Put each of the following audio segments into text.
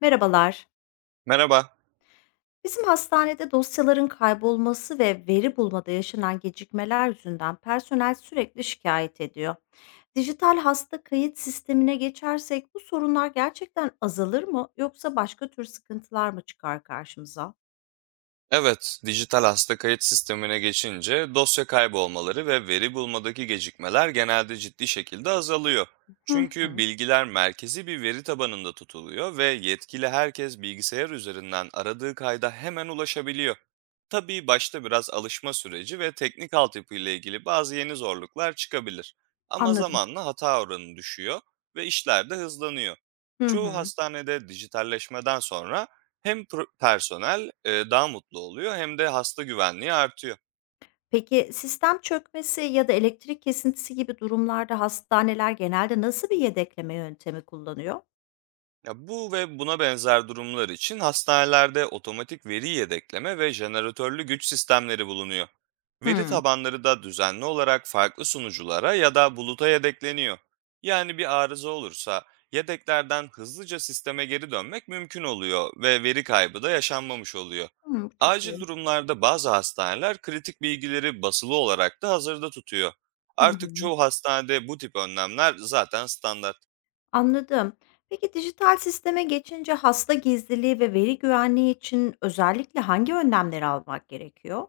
Merhabalar. Merhaba. Bizim hastanede dosyaların kaybolması ve veri bulmada yaşanan gecikmeler yüzünden personel sürekli şikayet ediyor. Dijital hasta kayıt sistemine geçersek bu sorunlar gerçekten azalır mı yoksa başka tür sıkıntılar mı çıkar karşımıza? Evet, dijital hasta kayıt sistemine geçince dosya kaybolmaları ve veri bulmadaki gecikmeler genelde ciddi şekilde azalıyor. Hı Çünkü hı. bilgiler merkezi bir veri tabanında tutuluyor ve yetkili herkes bilgisayar üzerinden aradığı kayda hemen ulaşabiliyor. Tabii başta biraz alışma süreci ve teknik altyapı ile ilgili bazı yeni zorluklar çıkabilir. Ama Anladım. zamanla hata oranı düşüyor ve işler de hızlanıyor. Hı Çoğu hı. hastanede dijitalleşmeden sonra hem personel, daha mutlu oluyor, hem de hasta güvenliği artıyor. Peki sistem çökmesi ya da elektrik kesintisi gibi durumlarda hastaneler genelde nasıl bir yedekleme yöntemi kullanıyor? Ya bu ve buna benzer durumlar için hastanelerde otomatik veri yedekleme ve jeneratörlü güç sistemleri bulunuyor. Veri Hı. tabanları da düzenli olarak farklı sunuculara ya da buluta yedekleniyor. Yani bir arıza olursa yedeklerden hızlıca sisteme geri dönmek mümkün oluyor ve veri kaybı da yaşanmamış oluyor. Hı, bu çok Acil iyi. durumlarda bazı hastaneler kritik bilgileri basılı olarak da hazırda tutuyor. Hı Artık hı. çoğu hastanede bu tip önlemler zaten standart. Anladım. Peki dijital sisteme geçince hasta gizliliği ve veri güvenliği için özellikle hangi önlemleri almak gerekiyor?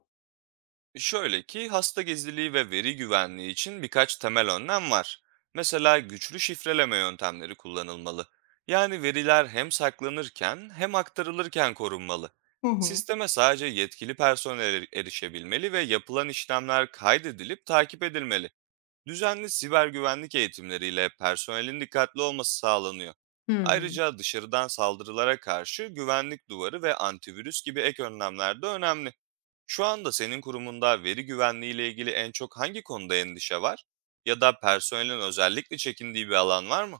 Şöyle ki, hasta gizliliği ve veri güvenliği için birkaç temel önlem var. Mesela güçlü şifreleme yöntemleri kullanılmalı. Yani veriler hem saklanırken hem aktarılırken korunmalı. Hı hı. Sisteme sadece yetkili personel erişebilmeli ve yapılan işlemler kaydedilip takip edilmeli. Düzenli siber güvenlik eğitimleriyle personelin dikkatli olması sağlanıyor. Hımm. Ayrıca dışarıdan saldırılara karşı güvenlik duvarı ve antivirüs gibi ek önlemler de önemli. Şu anda senin kurumunda veri güvenliği ile ilgili en çok hangi konuda endişe var? Ya da personelin özellikle çekindiği bir alan var mı?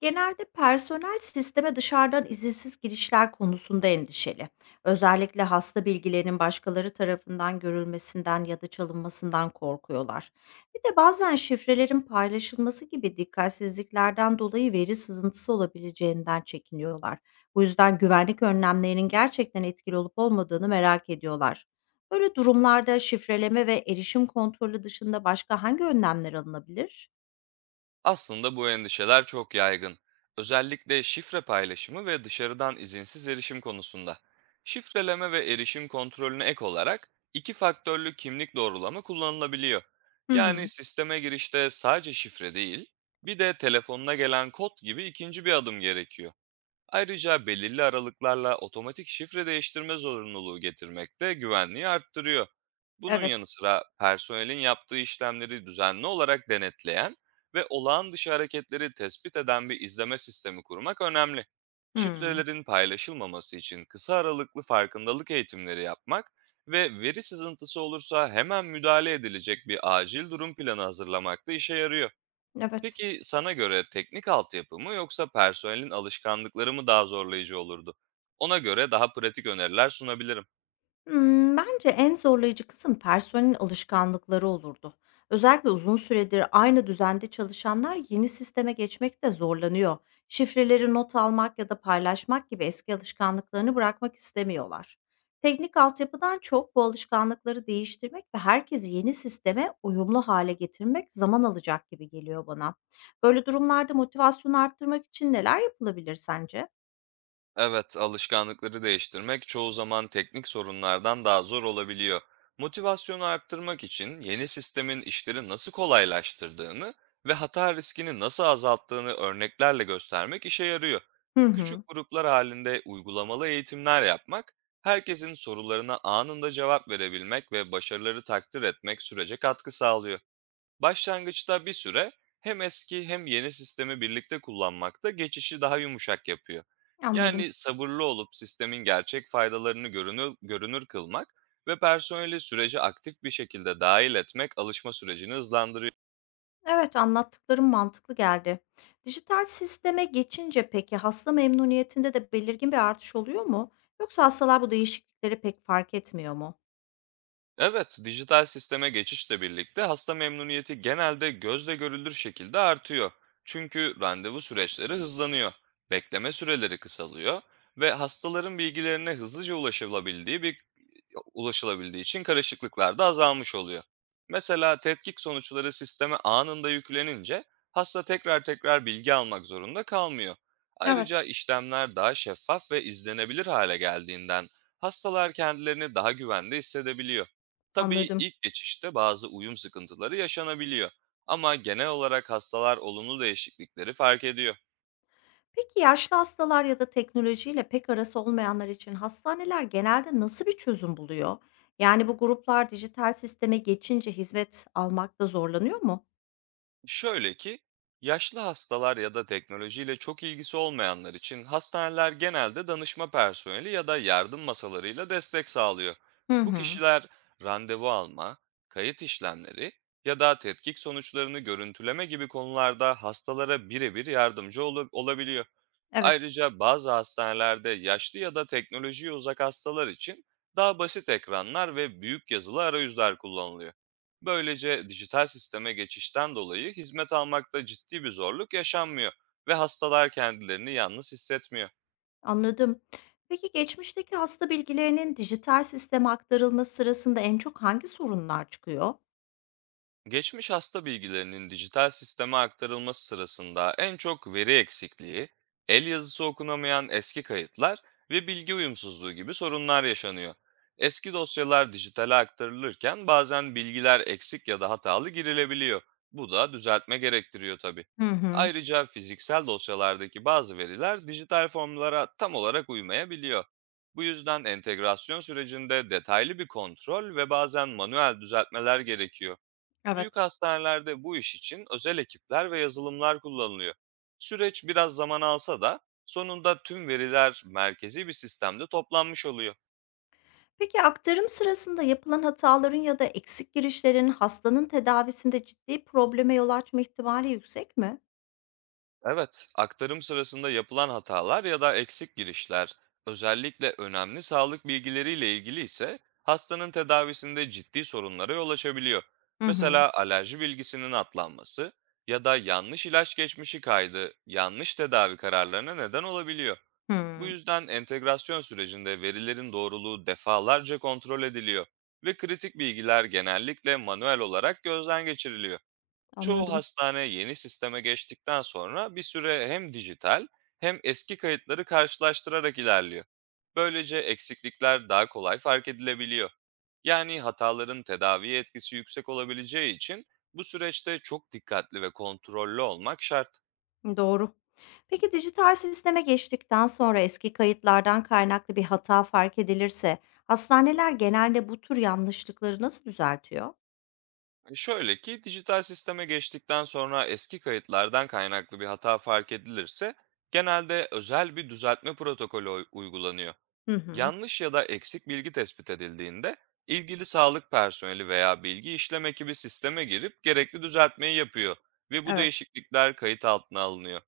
Genelde personel sisteme dışarıdan izinsiz girişler konusunda endişeli. Özellikle hasta bilgilerinin başkaları tarafından görülmesinden ya da çalınmasından korkuyorlar. Bir de bazen şifrelerin paylaşılması gibi dikkatsizliklerden dolayı veri sızıntısı olabileceğinden çekiniyorlar. Bu yüzden güvenlik önlemlerinin gerçekten etkili olup olmadığını merak ediyorlar. Böyle durumlarda şifreleme ve erişim kontrolü dışında başka hangi önlemler alınabilir? Aslında bu endişeler çok yaygın. Özellikle şifre paylaşımı ve dışarıdan izinsiz erişim konusunda. Şifreleme ve erişim kontrolüne ek olarak iki faktörlü kimlik doğrulama kullanılabiliyor. Hı Yani hı, sisteme girişte sadece şifre değil, bir de telefonuna gelen kod gibi ikinci bir adım gerekiyor. Ayrıca belirli aralıklarla otomatik şifre değiştirme zorunluluğu getirmek de güvenliği arttırıyor. Bunun evet. yanı sıra personelin yaptığı işlemleri düzenli olarak denetleyen ve olağan dışı hareketleri tespit eden bir izleme sistemi kurmak önemli. Hmm, Şifrelerin paylaşılmaması için kısa aralıklı farkındalık eğitimleri yapmak ve veri sızıntısı olursa hemen müdahale edilecek bir acil durum planı hazırlamak da işe yarıyor. evet. Peki sana göre teknik altyapı mı yoksa personelin alışkanlıkları mı daha zorlayıcı olurdu? Ona göre daha pratik öneriler sunabilirim. Bence en zorlayıcı kısım personelin alışkanlıkları olurdu. Özellikle uzun süredir aynı düzende çalışanlar yeni sisteme geçmekte zorlanıyor. Şifreleri not almak ya da paylaşmak gibi eski alışkanlıklarını bırakmak istemiyorlar. Teknik altyapıdan çok bu alışkanlıkları değiştirmek ve herkesi yeni sisteme uyumlu hale getirmek zaman alacak gibi geliyor bana. Böyle durumlarda motivasyonu arttırmak için neler yapılabilir sence? Evet, alışkanlıkları değiştirmek çoğu zaman teknik sorunlardan daha zor olabiliyor. Motivasyonu arttırmak için yeni sistemin işleri nasıl kolaylaştırdığını ve hata riskini nasıl azalttığını örneklerle göstermek işe yarıyor. Hı Küçük hı. gruplar halinde uygulamalı eğitimler yapmak, herkesin sorularına anında cevap verebilmek ve başarıları takdir etmek sürece katkı sağlıyor. Başlangıçta bir süre hem eski hem yeni sistemi birlikte kullanmak da geçişi daha yumuşak yapıyor. Anladım. Yani sabırlı olup sistemin gerçek faydalarını görünür kılmak ve personeli sürece aktif bir şekilde dahil etmek alışma sürecini hızlandırıyor. Evet, anlattıklarım mantıklı geldi. Dijital sisteme geçince peki hasta memnuniyetinde de belirgin bir artış oluyor mu? Yoksa hastalar bu değişiklikleri pek fark etmiyor mu? Evet, dijital sisteme geçişle birlikte hasta memnuniyeti genelde gözle görülür şekilde artıyor. Çünkü randevu süreçleri hızlanıyor, bekleme süreleri kısalıyor ve hastaların bilgilerine hızlıca ulaşılabildiği için karışıklıklar da azalmış oluyor. Mesela tetkik sonuçları sisteme anında yüklenince hasta tekrar tekrar bilgi almak zorunda kalmıyor. Evet. Ayrıca işlemler daha şeffaf ve izlenebilir hale geldiğinden hastalar kendilerini daha güvende hissedebiliyor. Tabii Anladım. ilk geçişte bazı uyum sıkıntıları yaşanabiliyor ama genel olarak hastalar olumlu değişiklikleri fark ediyor. Peki yaşlı hastalar ya da teknolojiyle pek arası olmayanlar için hastaneler genelde nasıl bir çözüm buluyor? Yani bu gruplar dijital sisteme geçince hizmet almakta zorlanıyor mu? Şöyle ki, yaşlı hastalar ya da teknolojiyle çok ilgisi olmayanlar için hastaneler genelde danışma personeli ya da yardım masalarıyla destek sağlıyor. Hı Bu hı. kişiler randevu alma, kayıt işlemleri ya da tetkik sonuçlarını görüntüleme gibi konularda hastalara birebir yardımcı olabiliyor. Evet. Ayrıca bazı hastanelerde yaşlı ya da teknolojiye uzak hastalar için daha basit ekranlar ve büyük yazılı arayüzler kullanılıyor. Böylece dijital sisteme geçişten dolayı hizmet almakta ciddi bir zorluk yaşanmıyor ve hastalar kendilerini yalnız hissetmiyor. Anladım. Peki geçmişteki hasta bilgilerinin dijital sisteme aktarılması sırasında en çok hangi sorunlar çıkıyor? Geçmiş hasta bilgilerinin dijital sisteme aktarılması sırasında en çok veri eksikliği, el yazısı okunamayan eski kayıtlar ve bilgi uyumsuzluğu gibi sorunlar yaşanıyor. Eski dosyalar dijitale aktarılırken bazen bilgiler eksik ya da hatalı girilebiliyor. Bu da düzeltme gerektiriyor tabii. Hı hı. Ayrıca fiziksel dosyalardaki bazı veriler dijital formlara tam olarak uymayabiliyor. Bu yüzden entegrasyon sürecinde detaylı bir kontrol ve bazen manuel düzeltmeler gerekiyor. Büyük hastanelerde bu iş için özel ekipler ve yazılımlar kullanılıyor. Süreç biraz zaman alsa da sonunda tüm veriler merkezi bir sistemde toplanmış oluyor. Peki aktarım sırasında yapılan hataların ya da eksik girişlerin hastanın tedavisinde ciddi probleme yol açma ihtimali yüksek mi? Evet, aktarım sırasında yapılan hatalar ya da eksik girişler, özellikle önemli sağlık bilgileriyle ilgili ise hastanın tedavisinde ciddi sorunlara yol açabiliyor. Hı hı. Mesela alerji bilgisinin atlanması ya da yanlış ilaç geçmişi kaydı yanlış tedavi kararlarına neden olabiliyor. Bu Hı. yüzden entegrasyon sürecinde verilerin doğruluğu defalarca kontrol ediliyor ve kritik bilgiler genellikle manuel olarak gözden geçiriliyor. Çoğu Anladım. hastane yeni sisteme geçtikten sonra bir süre hem dijital hem eski kayıtları karşılaştırarak ilerliyor. Böylece eksiklikler daha kolay fark edilebiliyor. Yani hataların tedavi etkisi yüksek olabileceği için bu süreçte çok dikkatli ve kontrollü olmak şart. Doğru. Peki dijital sisteme geçtikten sonra eski kayıtlardan kaynaklı bir hata fark edilirse hastaneler genelde bu tür yanlışlıkları nasıl düzeltiyor? Şöyle ki, dijital sisteme geçtikten sonra eski kayıtlardan kaynaklı bir hata fark edilirse genelde özel bir düzeltme protokolü uygulanıyor. Hı hı. Yanlış ya da eksik bilgi tespit edildiğinde ilgili sağlık personeli veya bilgi işlem ekibi sisteme girip gerekli düzeltmeyi yapıyor ve bu Evet. değişiklikler kayıt altına alınıyor.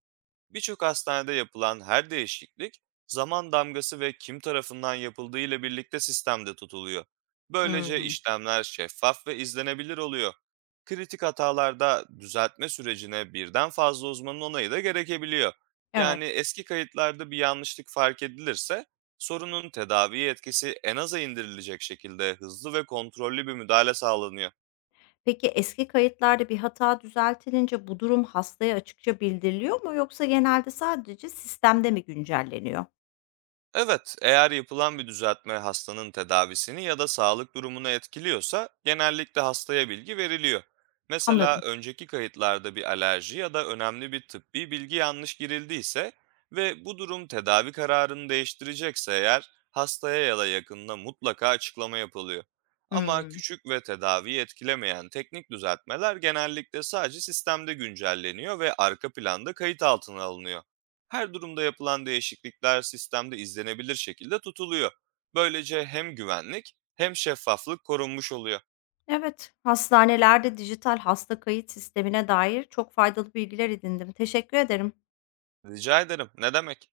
Birçok hastanede yapılan her değişiklik zaman damgası ve kim tarafından yapıldığı ile birlikte sistemde tutuluyor. Böylece Hı. işlemler şeffaf ve izlenebilir oluyor. Kritik hatalarda düzeltme sürecine birden fazla uzmanın onayı da gerekebiliyor. Evet. Yani eski kayıtlarda bir yanlışlık fark edilirse sorunun tedavi etkisi en aza indirilecek şekilde hızlı ve kontrollü bir müdahale sağlanıyor. Peki eski kayıtlarda bir hata düzeltilince bu durum hastaya açıkça bildiriliyor mu yoksa genelde sadece sistemde mi güncelleniyor? Evet, eğer yapılan bir düzeltme hastanın tedavisini ya da sağlık durumunu etkiliyorsa genellikle hastaya bilgi veriliyor. Mesela Anladım. önceki kayıtlarda bir alerji ya da önemli bir tıbbi bilgi yanlış girildiyse ve bu durum tedavi kararını değiştirecekse eğer hastaya ya da yakınına mutlaka açıklama yapılıyor. Ama Hımm. küçük ve tedaviyi etkilemeyen teknik düzeltmeler genellikle sadece sistemde güncelleniyor ve arka planda kayıt altına alınıyor. Her durumda yapılan değişiklikler sistemde izlenebilir şekilde tutuluyor. Böylece hem güvenlik hem şeffaflık korunmuş oluyor. Evet, hastanelerde dijital hasta kayıt sistemine dair çok faydalı bilgiler edindim. Teşekkür ederim. Rica ederim. Ne demek?